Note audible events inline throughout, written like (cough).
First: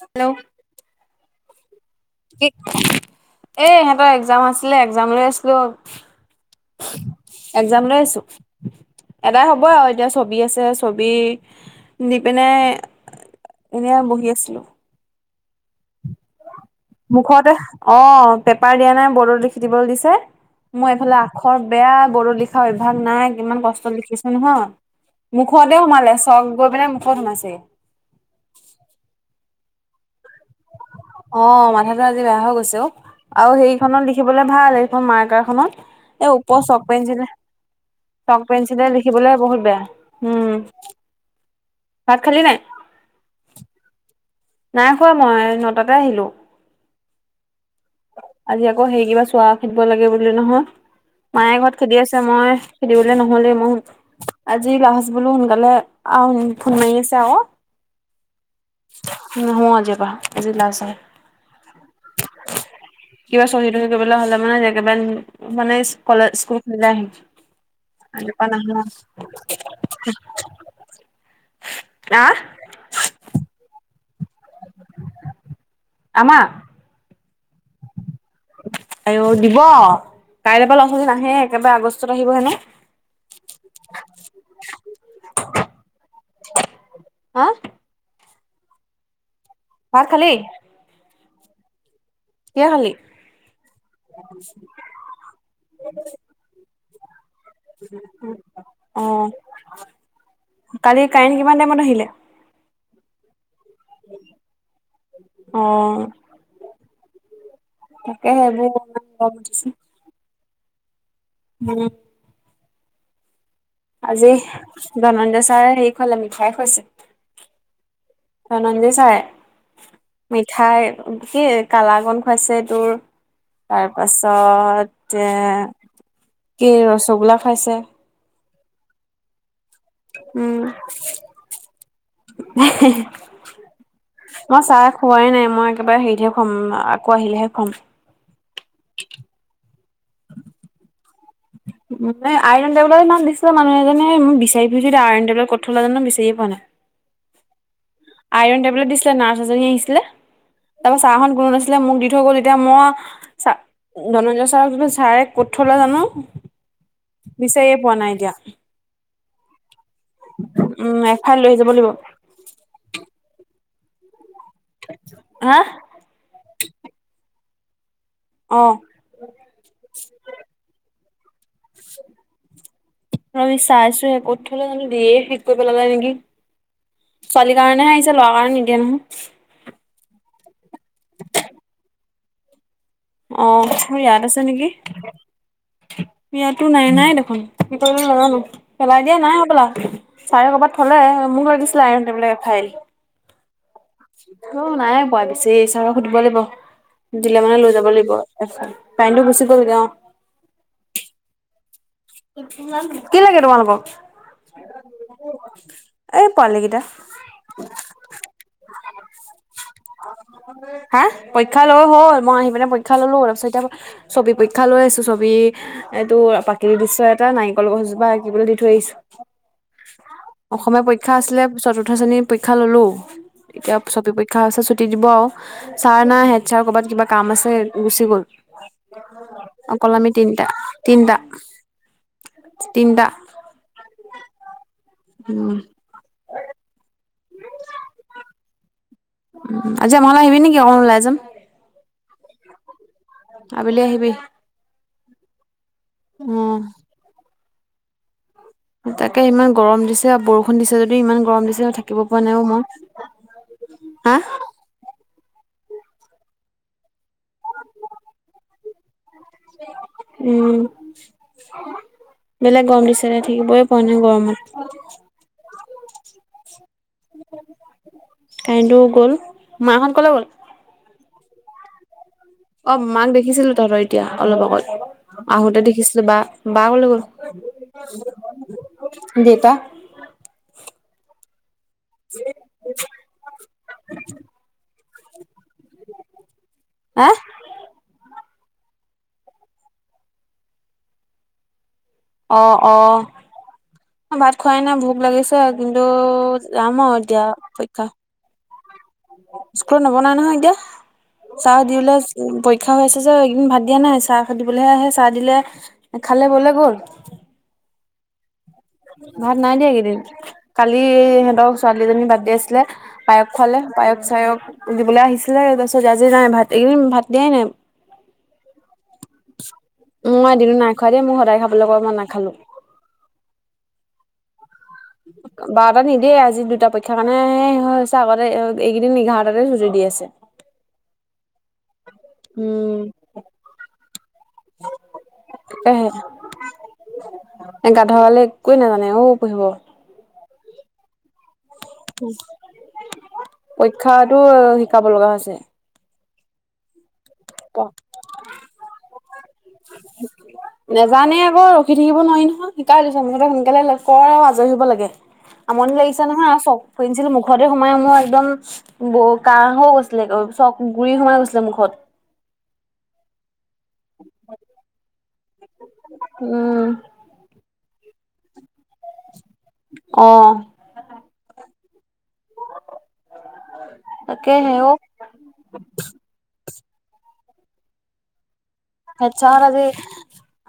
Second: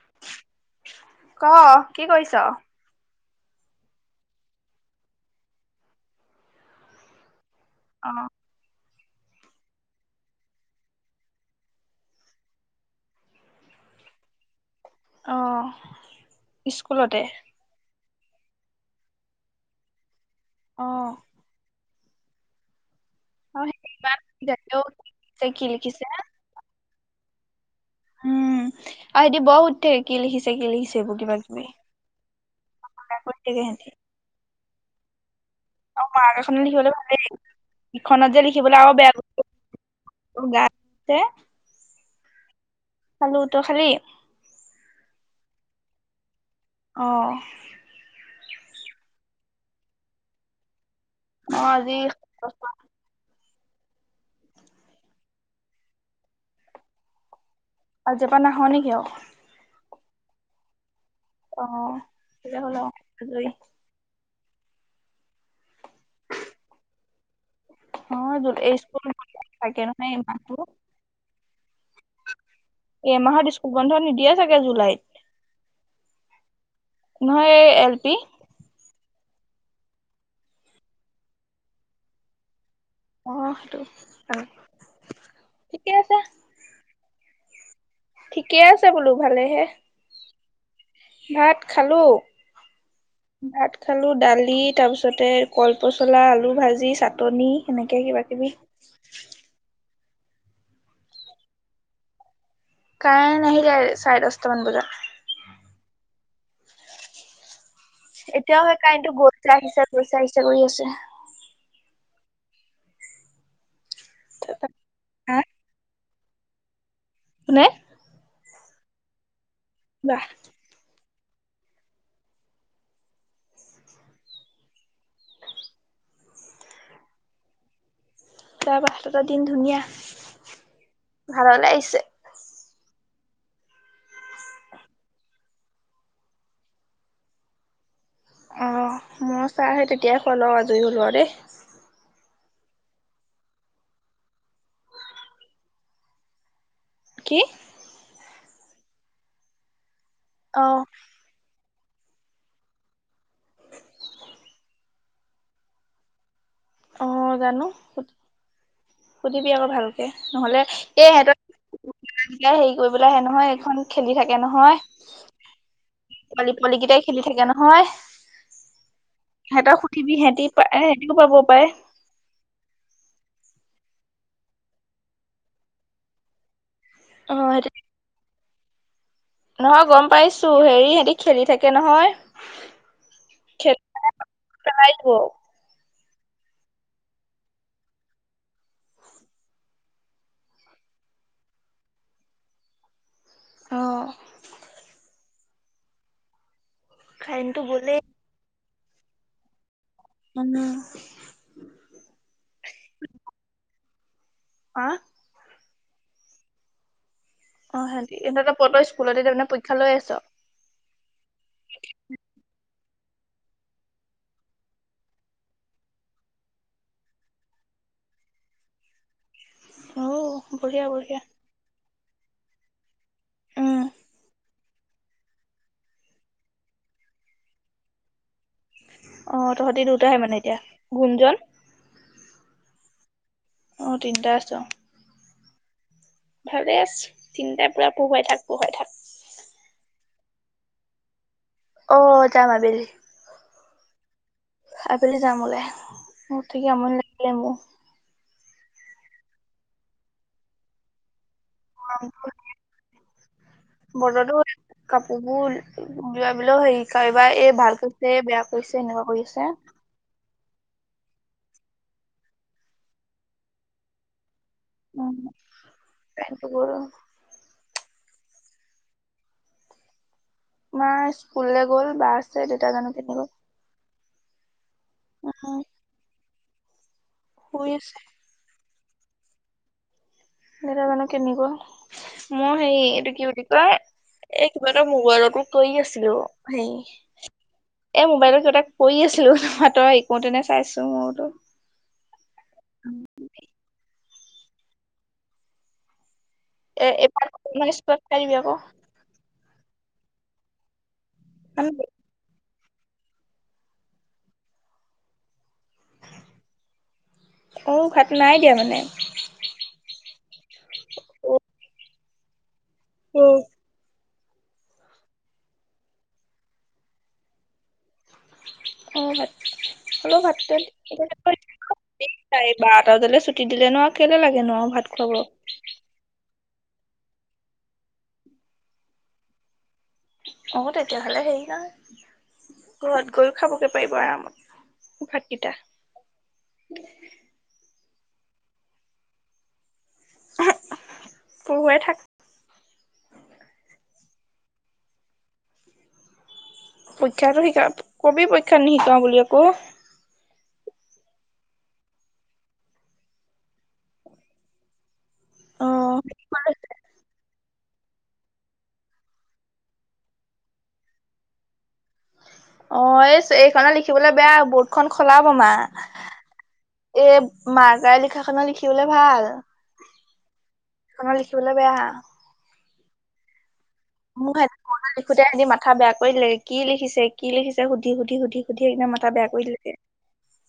Hello? ক? কি কৰি (unintelligible) এ, এহেঁ‌তৰ একজাম আছিলে, একজাম লৈ আছিলোঁ। একজাম লৈ অ আছোঁ। এদাই হ'ব আৰু এতিয়া, ছবি আছে, ছবি দি পিনে এনেয়ে বহি আছিলোঁ। অ'! মুখতে, অ'! পেপাৰ দিয়া নাই, বৰ্ডত লিখি দিবলৈ দিছে। অ মই এইফালে আ আখৰ বেয়া, বৰ্ডত লিখা অভ্যাস নাই। অ ইমান কষ্টত লিখিছো, নহয়! জানিলেও কি লিখিছে কি মুখতে লিখিছে সোমালে, চব গৈ পেলাই, মুখত সোমাইছে। উম! আৰু এতিয়া বহুত তে কি লিখিছে-কি লিখিছে, এইবোৰ অ কিবা-কিবি? মাথাটো আজি বেয়া হৈ গৈছে অ কৈ আৰু থাকে সিহঁতি। সেইখনত লিখিবলে ভাল, এইখন মাৰ্কাৰ খনত। আৰু এ, মাৰ্ক এখনত ওপৰৰ চক লিখিবলৈ ভালেই পেঞ্চিলে ইখনত চক যে লিখিবলৈ পেঞ্চিলে আৰু লিখিবলে বহুত বেয়া, উমঁ। তে ভাত খালি নাই? খালো, তই খালি? নাই খোৱা মই, নটাতে আহিলো। অ'। আজি আকৌ সেই কিবা চোৱা খেদিব লাগে বুলি নহয়, মায়ে অ ঘৰত আজি খেদি আছে মই- খেদিবলৈ নহ'লেই, মই আজি লাষ্ট বোলো সোনকালে আ' ফোন মাৰি আছে আক'। আজিৰ পৰা নাখাওঁ নেকি আৰু? নাহো আজিৰ পৰা আজি লাষ্ট হয়। অ', তেতিয়া হ'লে অ', কিবা চহী-তহি কৰিবলৈ হ'লে মানে একেবাৰে মানে কলেজ স্কুল খুলিলে আহিম। কাইলৈৰ পৰা অ এই নাহো আও। স্কুল থাকে নহয় এই মাহটো হাঁ? এই মাহত স্কুল বন্ধ নিদিয়ে চাগে জুলাইত। আমাৰ নহয়, এই এল পি। আৰু দিব, কাইলৈ পৰা ল'ৰা-ছোৱালী নাহে একেবাৰে আগষ্টত আহিব হেনো। অ', সেইটো কথা আৰু ঠিকে আছে। হাঁ? ঠিকে আছে বোলো ভালে'হে। ভাত খালি? ভাত খালোঁ। কিহে খালি? ভাত খালো, দালি তাৰ পিছতে কল পচলা, আলু ভাজি, চাট- নি। অ', কালি কাৰেণ্ট কিমান টাইমত আহিলে? কাৰেন্ট আহিলে চাৰে দচটামান বজাত। অঁ',। এতিয়াও সেই কাৰেন্ট টো গৈছে, আহিচে, গৈছে, আহিচে কৰি আছে। (unintelligible) আজি ধনঞ্জয় ছাৰে হেৰি খুৱালে মিঠাই খুৱাইছে। কোনে? ধনঞ্জয় চাৰে। বাহ মিঠাই কি কালাকান খুৱাইছে তোৰ- তাৰ পাছতে কি ৰসগোল্লা খুৱাইছে। তাৰপাছত দিন ধুনীয়া। উমঁ। ঘৰলে আহিছে। হে-হে-হে। মই চাহ খুওৱাই নাই, মই একেবাৰে হেৰিতহে খুৱাম আকৌ আহিলে'হে খুৱাম। অ', মই চাহ সেই তেতিয়াই খোৱাই লৈ আজৰি হ'লো আৰু দেই। (unintelligible) আইৰণ টেবলেত সিদিনা দিছিলে মানুহ এজনে বিচাৰি ফুৰিছো আইৰণ টেবলেত ক'ত থ'লে জানো বিচাৰিয়ে পোৱা নাই। (unintelligible) কি? আইৰণ টেবলেট দিছিলে নাৰ্ছ এজনী আহিছিলে, অ তাৰপাছত ছাৰহঁত কোনো নাছিলে - মোক দি থৈ গ'ল তেতিয়া মই চা' ধনঞ্জয় ছাৰক দিলো ছাৰে ক'ত থ'লে জানো। অ বিচাৰিয়ে জানো পোৱা নাই এতিয়া। সুধিবি আকৌ ভালকে নহ'লে উম এ এফাইল এহঁতৰ লৈ যাব লাগিব (unintelligible) এয়া হেৰি, কৰিবলৈ আহে নহয় এইখন খেলি থাকে নহয়। হা? পোৱালি পোৱালি কেইটাই খেলি থাকে নহয়। অ'। সিহঁতক সোধিবি সেহেতি এ (unintelligible) (unintelligible) চাইছোঁ হে ক'ত থ'লে জানো, দিয়ে শেষ কৰি পেলালে নেকি, অ ছোৱালীৰ সিহঁতি কাৰণেহে আহিছে ল'ৰা কাৰণে নিদিয়ে নহয়। নহয় গ'ম পাইছো হেৰি, সিহঁতি খেলি থাকে নহয়। অ', খেলি মোৰ ইয়াত আছে নেকি? পেলাই দিব অ ইয়াতো নাই নাই দেখোন কি কৰিলে নাজানো পেলাই দিয়া নাই হ'বলা। চাৰে ক'বাত থ'লে মোক লাগিছিলে আইৰণ টেবলেট এফাইল। ৰ' নায়ে পোৱা বিচাৰি চাৰক সুধিব লাগিব দিলে মানে কাৰেণ্টটো লৈ যা গ'লেই ব এফাল টামটো গুচি গ'ল গে অ'। (unintelligible) কি লাগে তোমালোকক? অ'। এই পোৱালি গিটা। অ', হেতি (unintelligible) স্কুল (unintelligible) পৰীক্ষা লৈ আছ? হা? পৰীক্ষা লৈ হ'ল মই আহি পিনে পৰীক্ষা ল'লো তাৰপিছত এতিয়া ছবি পৰীক্ষা লৈ আছো ছবি এই তোৰ প্ৰাকৃতিক দৃ্ শ্য এটা নাৰিকল গছজোপা আঁকিবলৈ দি থৈ আহিছো, অ অসমীয়া বঢ়িয়া পৰীক্ষা বঢ়িয়া আছিলে চ চতুৰ্থ শ্ৰেণীৰ পৰীক্ষা ল'লোঁ এতিয়া উম ছবি পৰিক্ষা আছে ছুটি দিব আৰু। ছাৰ নাই হেড ছাৰ কৰ'বাত কিবা কাম আছে গুচি গ'ল। অ তহঁতি অকল আমি দুটাহে মানে তিনিটা এতিয়া তিনিটা গুণজন তিনিটা। অ', তিনটা আছ। উম। ভালে আছ তিনতাই পুৰা পঢ়ুৱাই থাক পঢ়ুৱাই থাক। উম, উম, আজি আমাৰ ঘৰলে আহিবি নেকি অকমান ওলাই যাম? অ', যাম আবেলি। আবেলি আহিবি। আবেলি যাম ওলাই (unintelligible) উম থাকি আমনি লাগিলে মোৰ। তাকে ইমান গৰম দিছে বৰষুণ দিছে যদিও ইমান গৰম দিছে থাকিব পৰা নাই অ', মই। হা বতৰতো কাপোৰ বোৰ (unintelligible) হেৰি কবা এই ভাল কৈছে এই বেয়া কৈছে এনেকুৱা কৰি আছে। উম, বেলেগ গৰম দিছে থাকিবই পৰা নাই গৰমত। উম, কাৰেণ্টটো গ'ল। কাৰেণ্টটো গ'ল, মা হত কলৈ গ'ল? মা স্কুললে গ'ল বা দেউতা অ', জানো কেনি মাক গ'ল। দেখিছিলো তহঁতৰ এতিয়া অলপ আগত উম, আহোঁতে দেখিছিলো বা, বা ক'লে গ'ল? শুই আছে। দেউতা? দেতা জানো কেনি গ'ল? (inaudible) মই সেই এইটো কি বুলি কয়, এই কিবা এটা মোবাইলতো কৰি আছিলো হেৰি। আহ এ মোবাইলত কিবা এটা কৰি আছিলো তই শিকোতেনে চাইছো মোতো অ অ ভাত খোৱাই নাই ভোক লাগিছে আজি দিনতোত (inaudible) স্কুলত নবনায় নহয় এতিয়া চাহ দি আকৌ। লৈ উ পৰীক্ষা হৈ আছে যে এইকেইদিন ভাত দিয়া নাই চাহ দিবলৈহে আহে চাহ দিলে খালে বলে গ'ল অঁ ভাত নাই দিয়া মানে ভাত নাই দিয়া এইকেইদিন কালি এই ইহঁতৰ ছোৱালীজনীৰ বাৰ্থডে আছিলে পায়স উম। খোৱালে পায়স চায়স দিবলৈ আহিছিলে তাৰপিছত আজি নাই ভাত ইকেইদিন ভাত দিয়াই নাই অ ভাত হ'লেও মই ভাতটো এদিনো নাই খোৱা দেই মোক সদায় খাবলৈ ক‌য় মই নাখালো চাৰে বাৰটা বজালে ছুটী দিলেনো কেলে লাগেনো আৰু ভাত খুৱাব। (inaudible) আগত নিদিয়েই আজি দুটা পৰীক্ষা কাৰণেহে হৈছে আগতে ইকেইদিন এঘাৰটাতে চুটি দি আছে অ তেতিয়াহলে হেৰি নাই ঘৰত গৈও খাবগৈ পাৰিব আৰামত ভাতকেইটা। (inaudible) এই গাধডালে একোৱে নাজানে অ পঢ়িব (unintelligible) পঢ়ুৱাই থাক পৰীক্ষাতো শিকাব লগা হৈছে পৰীক্ষাটো শিকা কবি পৰীক্ষাত নিশিকাও বুলি আকৌ নেজানেই একো ৰখি থাকিব নোৱাৰি নহয় শিকাই লৈছো মুঠতে সোনকালে লে কৰ আৰু আজৰি হ'ব লাগে অ আমনি লাগিছে নহয় চক পেঞ্চিল মুখত এ সোমাই সোমাই একদম ব কাঁহ হৈ গৈছিলে চক গুৰি সোমাই গৈছিলে মুখত অ এই এইখনত লিখিবলৈ বেয়া বৰ্ডখন খলাবমা উম এ মাৰ্কাৰেৰে লিখাখনত লিখিবলৈ ভাল অ এখনত লিখিবলৈ বেয়া তাকেহে অ সুধি আজি মাথা বেয়া কৰি বেয়া কৰি দিলে কি লিখিছে কি লিখিছে সুধি সুধি সুধি সুধি একদম মাথা বেয়া কৰি দিলে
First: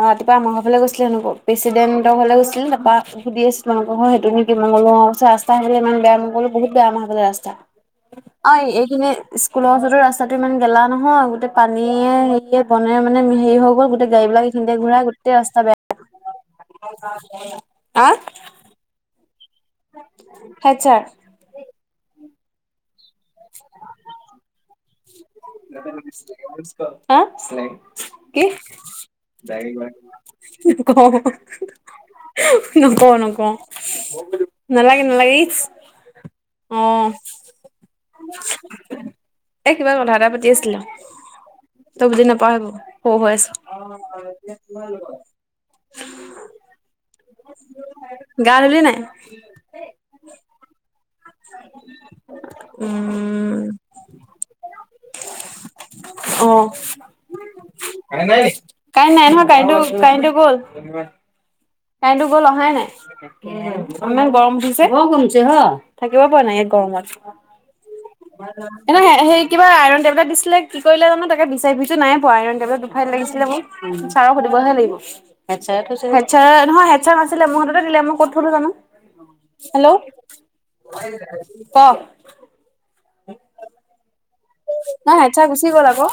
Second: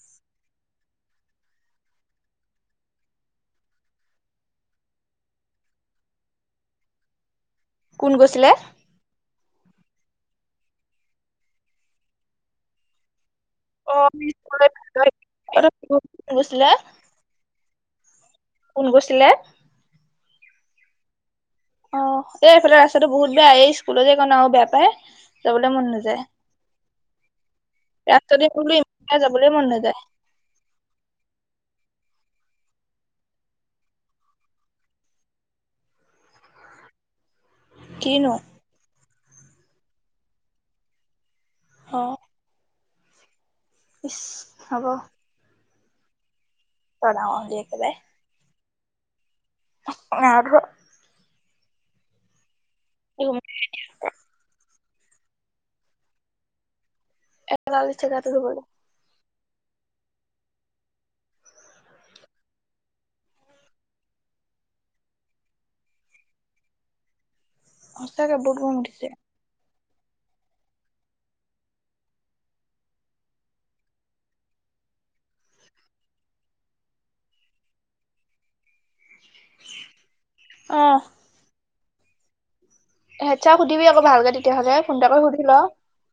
অ ৰাতিপুৱা আমাৰ ঘৰৰ ফালে গৈছিলে নবৈ প্ৰেচিডেন্টৰ ঘৰলৈ গৈছিল তাপা (unintelligible) আছিলে আমালোকৰ ঘৰ সেইটো (unintelligible) অ ৰাস্তা ইমান বেয়া মই বোলো বহুত বেয়া আমাৰ সিফালে ৰাস্তা কোন গৈছিলে অই এইখিনি স্কুলৰ ওচৰতে ৰাস্তাটো ইমান গেলা নহয় গোটেই পানীয়ে হেৰিয়ে ব (unintelligible) নাই মানে হেৰি (unintelligible) অ গোটেই গাড়ীবিলাক এইখিনিতে ঘূৰাই গোটেই ৰাস্তা বেয়া কোন গৈছিলে আ কোন গৈছিলে হেডচাৰ অ এ এইফালে ৰাস্তটো বহুত বেয়া এই স্কুলৰ এইকণ আৰু বেয়া পায় যাবলৈ মন নাযায় (unintelligible) আ ৰাস্তাতে বোলো ইমান বেয়া যাবলৈ মন কি নাযায় (unintelligible) (inaudible) নকও নকও নালাগে নালাগে ইচ্- অ কিনো এ কিবা কথা এটা পাতি আছিলো অ তই বুজি নাপাও ইচ হ'ব হেইবোৰ (unintelligible) বৰ ডাঙৰ হলি একেবাৰে গা ধুলি নাই? নাই ধোৱা। উম'। (unintelligible) কাৰেন্ট নাই নহয়, কাৰেন্টো জেগাটো ধুবলৈ কাৰেন্টো গ'ল। ধন্যবাদ। কাৰেণ্টো গ'ল অহাই নাই। ইমান গৰম উঠিছে, থাকিব পৰা নাই ইয়াত গৰমত। সঁচাকে বহুত গৰম এনে উঠিছে সেই সেই কিবা আইৰন টেবলেট দিছিলে কি কৰিলে জানো তাকে বিচাৰি ফুৰিছোঁ নাই পোৱা, আইৰন টেবলেট দুফাইল লাগিছিলে মোক। ছাৰক সুধিবহে লাগিব, হেডচাৰে থৈছে। চাৰে নহয় হেড চাৰ কৈছিলে, মোৰ হাততে দিলে মই ক'ত থলো জানো। হেল্ল', অ কওঁ? হেড চাৰক সুধিবি আক ভালকে তেতিয়াহলে, ফোনটা নাই কৰি হেড ছাৰ সুধি লওঁ, গুচি গ'ল আকৌ।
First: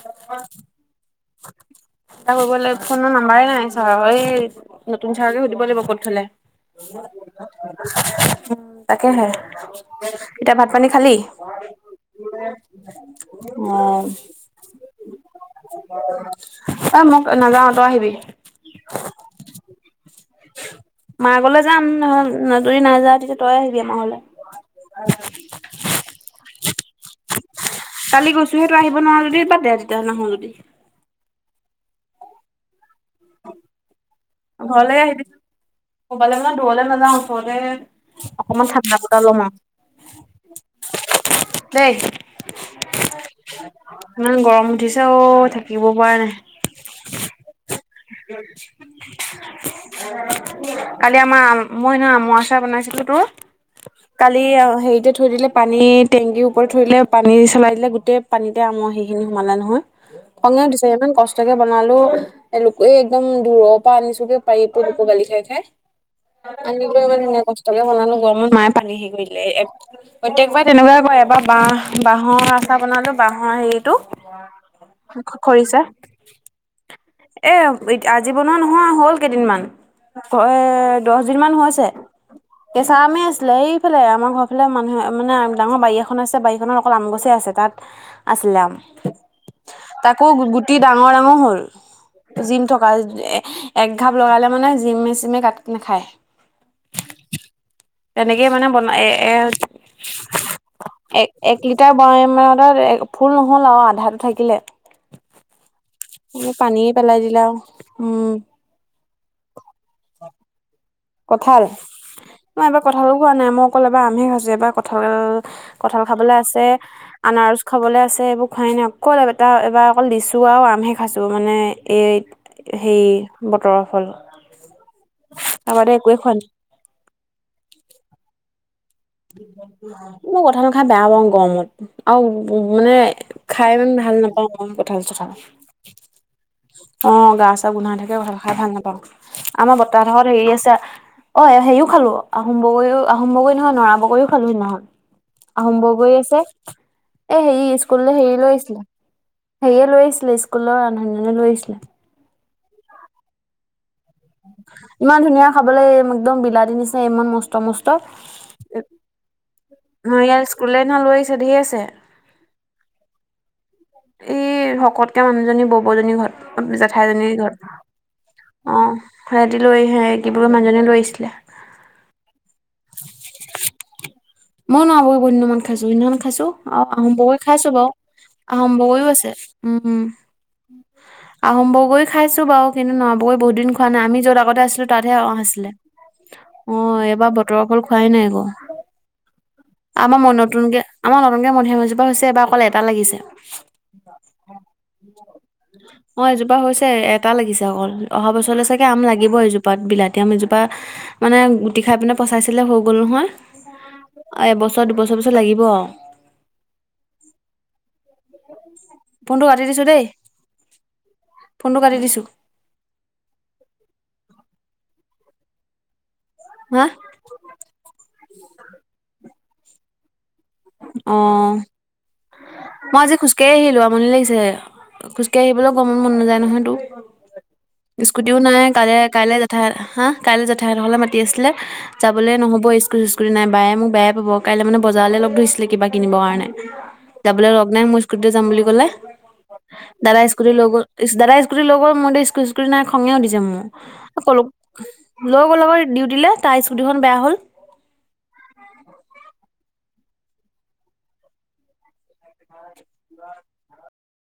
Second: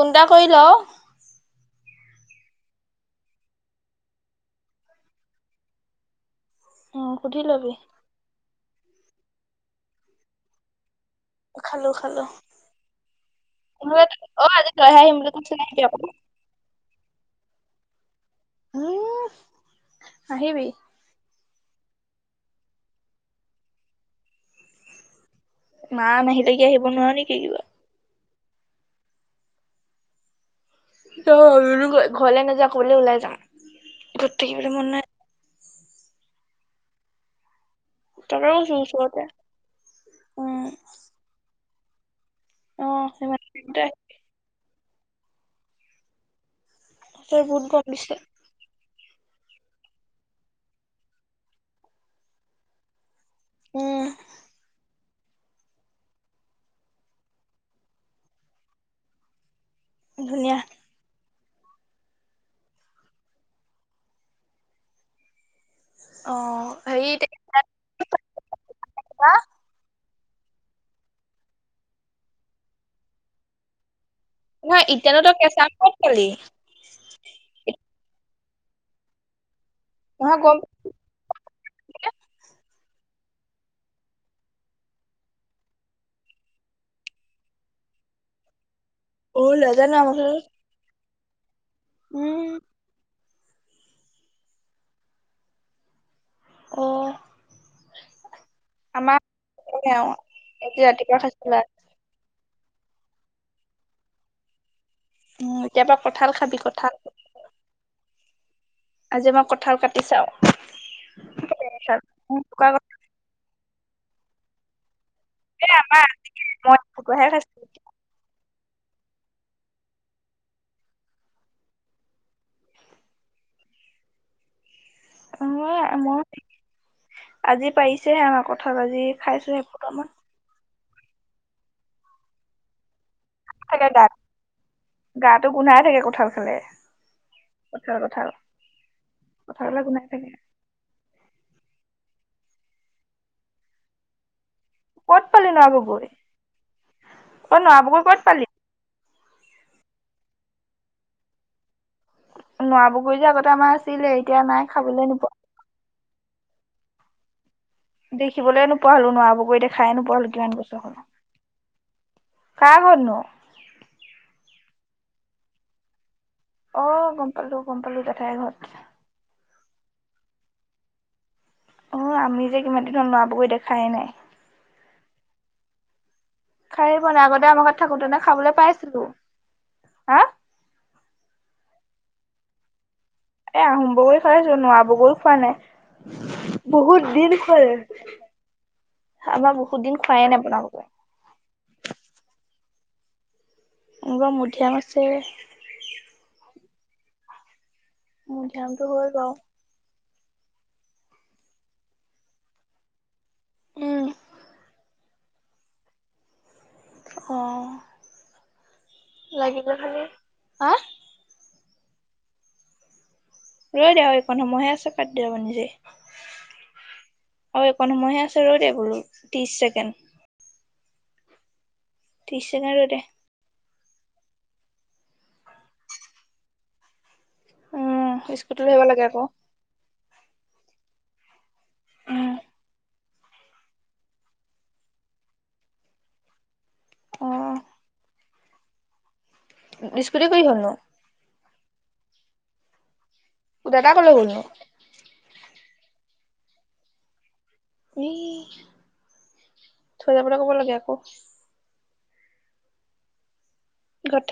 ফোনটা কৰি লওঁ। (unintelligible) এটা কৰিব লাগে, ফোনৰ নাম্বাৰ নাই ছাৰৰ, এই যতীন ছাৰকে সুধিব লাগিব ক'ত থলে। উম, সুধি লবি। তাকেহে, এতিয়া ভাত পানী খালি? খালো খালো, অ'। অ' আজি তই হে আহিম বুলি কৈছিলি, আহিবি আক। অ' মোক নাযাওঁ, তই আহিবি। উম' আহিবি। মা গ'লে যাম, নহ যদি নাযায় তেতিয়া তই আহিবি আমাৰ ঘৰলে। 'মা 'নাহিলে কি আহিব নোৱাৰ নেকি কিবা? কালি গৈছোহে, তই আহিব নোৱাৰ যদি বাদ দে তেতিয়া নাহ যদি। অ' ৰুলোঁ গৈ ঘৰলে নাযাওঁ, কবালে ওলাই যাওঁ। ঘৰলে আহিবি, কবালে মানে দূৰলে নাযাওঁ ওচৰতে তাকে অকমান কৈছো ঠাণ্ডা ওচৰতে। বতৰত লম উম, আৰু দেই? (unintelligible) ইমান গৰম উঠিছে অ' থাকিব পৰা নাই। এতিয়া বহুত গৰম দিছে। (unintelligible) কালি আমাৰ, মই সেইদিনা আমৰ আচাৰ বনাইছিলো তোৰ। উম, কালি হেৰিতে থৈ দিলে। পানী টেংকীৰ ওপৰত ধৰিলে পানী চলাই দিলে, গোটেই পানীতে আম সেইখিনি সোমালে নহয়। ধুনীয়া। খঙে উঠিছে, ইমান কষ্টকে বনালো এ লোকে একদম দূৰ আনিছোগে পাৰিটো লোকৰ গালি খাই খাই, অ', আনিলৈ হেৰি ইমান কষ্ট। ভাতকে বনালো গৰমত, মাই পানী সে কৰিলে এক প্ৰত্যেকবাৰে তেনেকুৱাই কৰে, এবাৰ বাঁহ বাঁহৰ আচাৰ বনালো বাঁহৰ হেৰিটো। নহয় ইতিয়ানো তই কেঁচা আম খৰিছা। ক'ত পালি? এ আজি বনোৱা নহয়, হ'ল কেইদিনমান। নহয় গম এ দহ দিনমান হৈছে। কেচা আমে আছিলে, এইফালে আমাৰ ঘৰ ফালে মানুহে মানে ডাঙৰ বাৰী এখন আছে। বাৰীখনত অকল আম গছে আছে, তাত আছিলে আম। অ', নাজানো আম তাকো আচাৰ। গুটি ডাঙৰ ডাঙৰ হ'ল। উম, জিম থকা। এ এক ঘাপ লগালে মানে জিমে চিমে কাটি নাখায়। অ'। তেনেকেই মানে বনাই আমাৰ এ এক একে আৰু। আজি ৰাতিপুৱা খাইছিলো। এক লি এতিয়াৰ (unintelligible) ফুল নহল আও আধাটো থাকিলে। উম, এতিয়াৰ পৰা কঁঠাল তুমি খাবি পানীয়ে কঁঠাল। পেলাই দিলা উম। আজি মই কঁঠাল কাটি চাওঁ। কঁঠাল, মই এবাৰ কঁঠালো খোৱা নাই, মই অকল এইবাৰ আমহে খাইছোঁ। এবাৰ কঁঠাল কঁঠাল আমাৰ খাবলে আছে, মই এটুকুৰাহে আনাৰস খাইছো খাবলে আছে, এইবোৰ খোৱাই নাই, অকল এবাৰ অকল লিচু আৰু আমহে খাইছোঁ মানে এই হেই, বতৰৰ ফল। তাৰ বাদে (unintelligible) একোৱে খোৱা মই নাই আজি পাৰিছেহে, আমাৰ কঁঠাল আজি। খাইছো এফুটামান মই কঁঠাল খায় বেয়া পাওঁ গৰমত, আৰু মানে খায় থাকে ইমান গাত ভাল নাপাওঁ মই কঁঠাল চঠাল। গাটো গোন্ধাই থাকে কঁঠাল খালে। অঁ, গা-চা গোন্ধাই থাকে কঁঠাল খায় ভাল নাপাওঁ। কঁঠাল আমাৰ খালে গোন্ধাই বৰ্তাহঁতৰ ঘৰত থাকে হেৰি আছে অ' হেৰিও খালো, আহোম বগৰীও, আহোম বগৰী নহয়, নৰা বগৰীও খালো সেইদিনাখন। ক'ত পালি নৰা আহোম বগৰী আছে, এ, অ হেৰি নৰা বগৰী স্কুললৈ ক'ত হেৰি পালি লৈ আহিছিলে। হেৰিয়ে লৈ আহিছিলে, স্কুলৰ ৰান্ধনীজনীয়ে লৈ আহিছিলে। নৰা বগৰী যে, আগতে আমাৰ আছিলে, এতিয়া নাই। খাবলৈ ইমান নোপোৱা ধুনীয়া খাবলৈ, একদম বিলাতী নিচিনা ইমান মস্ত, মস্ত! দেখিবলে নোপোৱা হ'লো নৰা বগৰী দেখাই নোপোৱা হ'লো, ইয়াত কিমান স্কুললৈ বছৰ হ'ল। সেইদিনা লৈ আহিছে ধেৰ আছে কাৰ ঘৰত নো? এই, শকতকে মানুহজনী, বৌবজনী ঘৰত, অ জেঠাই গম জনীৰ পালো গম পালো জেঠাইৰ ঘৰত অঁ। (unintelligible) (unintelligible) কিবোৰ মানুহজনে লৈ আহিছিলে। অঁ, আমি যে কিমানদিন হ'ল নৰা বগৰী দেখাই নাই। ময়ো নৰা বগৰী বহু দিন মূৰত খাইছোঁ। সেদিনাখন খাইছোঁ, আৰু খাৰেই আহোম বনাই বগৰী আগতে আমাৰ খাইছোঁ ঘৰত বাৰু। থাকোতেনে খাবলৈ আহোম পাইছিলো বগৰীও আছে উম, উম, হা আহোম বগৰী খাইছোঁ বাৰু। কিন্তু নৰা বগৰী বহুত এ দিন খোৱা আহোম নাই। বগৰী আমি য'ত খাইছো আগতে নৰা আছিলোঁ, বগৰী তাতহে খোৱা অহ, নাই আছিলে। অঁ বহুত এইবাৰ দিন খোৱা বতৰৰ ফল খোৱাই নাই আক। আমাৰ বহুত দিন খোৱাই নাই, বনাবলে। আমাৰ নতুনকে মধিয়াম এজোপা হৈছে, এবাৰ অকল এটা লাগিছে। এইবাৰ মধিয়াম আছে। অঁ, এজোপা হৈছে এটা লাগিছে অকল। অহা বছৰলে মধিয়ামটো চাগে আম হ'ল লাগিব বাৰু এজোপ পাত। বিলাতী আম এজোপা, মানে গুটি খায় পিনে পচাইছিলে হৈ গ'ল নহয়। উম এবছৰ দুবছৰ পিছত লাগিব আও। অঁ। ফোনটো কাটি দিছোঁ খালি দেই, হা ফোনটো কাটি দিছোঁ। ৰৈ দে, আৰু এইকণ সময়হে আছে, কাটি দিয়াব নিজেই। হা? আৰু এইকণ সময়হে আছে, ৰৈ দে বোলো। ত্ৰিশ ছেকেণ্ড। অঁ, ত্ৰিশ ছেকেণ্ড ৰৈ দে মই আজি খোজ কাঢ়ি আহিলো, আমনি লাগিছে। খোজকাঢ়ি আহিবলৈও গৰমত মন নাযায় নহয় তোৰ। স্কুটিও উম স্কুটি নাই, লৈ আহিব কাইলে, লাগে আকৌ কাইলে জেঠাই, হা, কাইলে জেঠাইহঁতৰ ঘৰলে মাতি আছিলে। যাবলে উম নহবয়ে, স্কুটি চিস্কুতি নাই। বায়ে মোক বেয়াই পাব কাইলৈ মানে বজাৰলে লগ ধৰিছিলে কিবা কিনিব কাৰণে। অ যাবলে লগ নাই, মোৰ স্কুটিতে যাম বুলি ক'লে। দাদাই কি স্কুটি লৈ হ'লনো গ'ল, ইচ, দাদাই স্কুটি লৈ গ'ল, মোৰ এতিয়া স্কুটি-চিস্কুতি নাই আকৌ। খঙে উঠিছে মোৰ, দাদা কলৈ গ'লনো ক'লো, লৈ গ'ল আকৌ ডিউটিলে, তাই স্কুটিখন বেয়া হ'ল। (unintelligible) থৈ যাবলৈ ক'ব লাগে আকৌ। (inaudible) (unintelligible)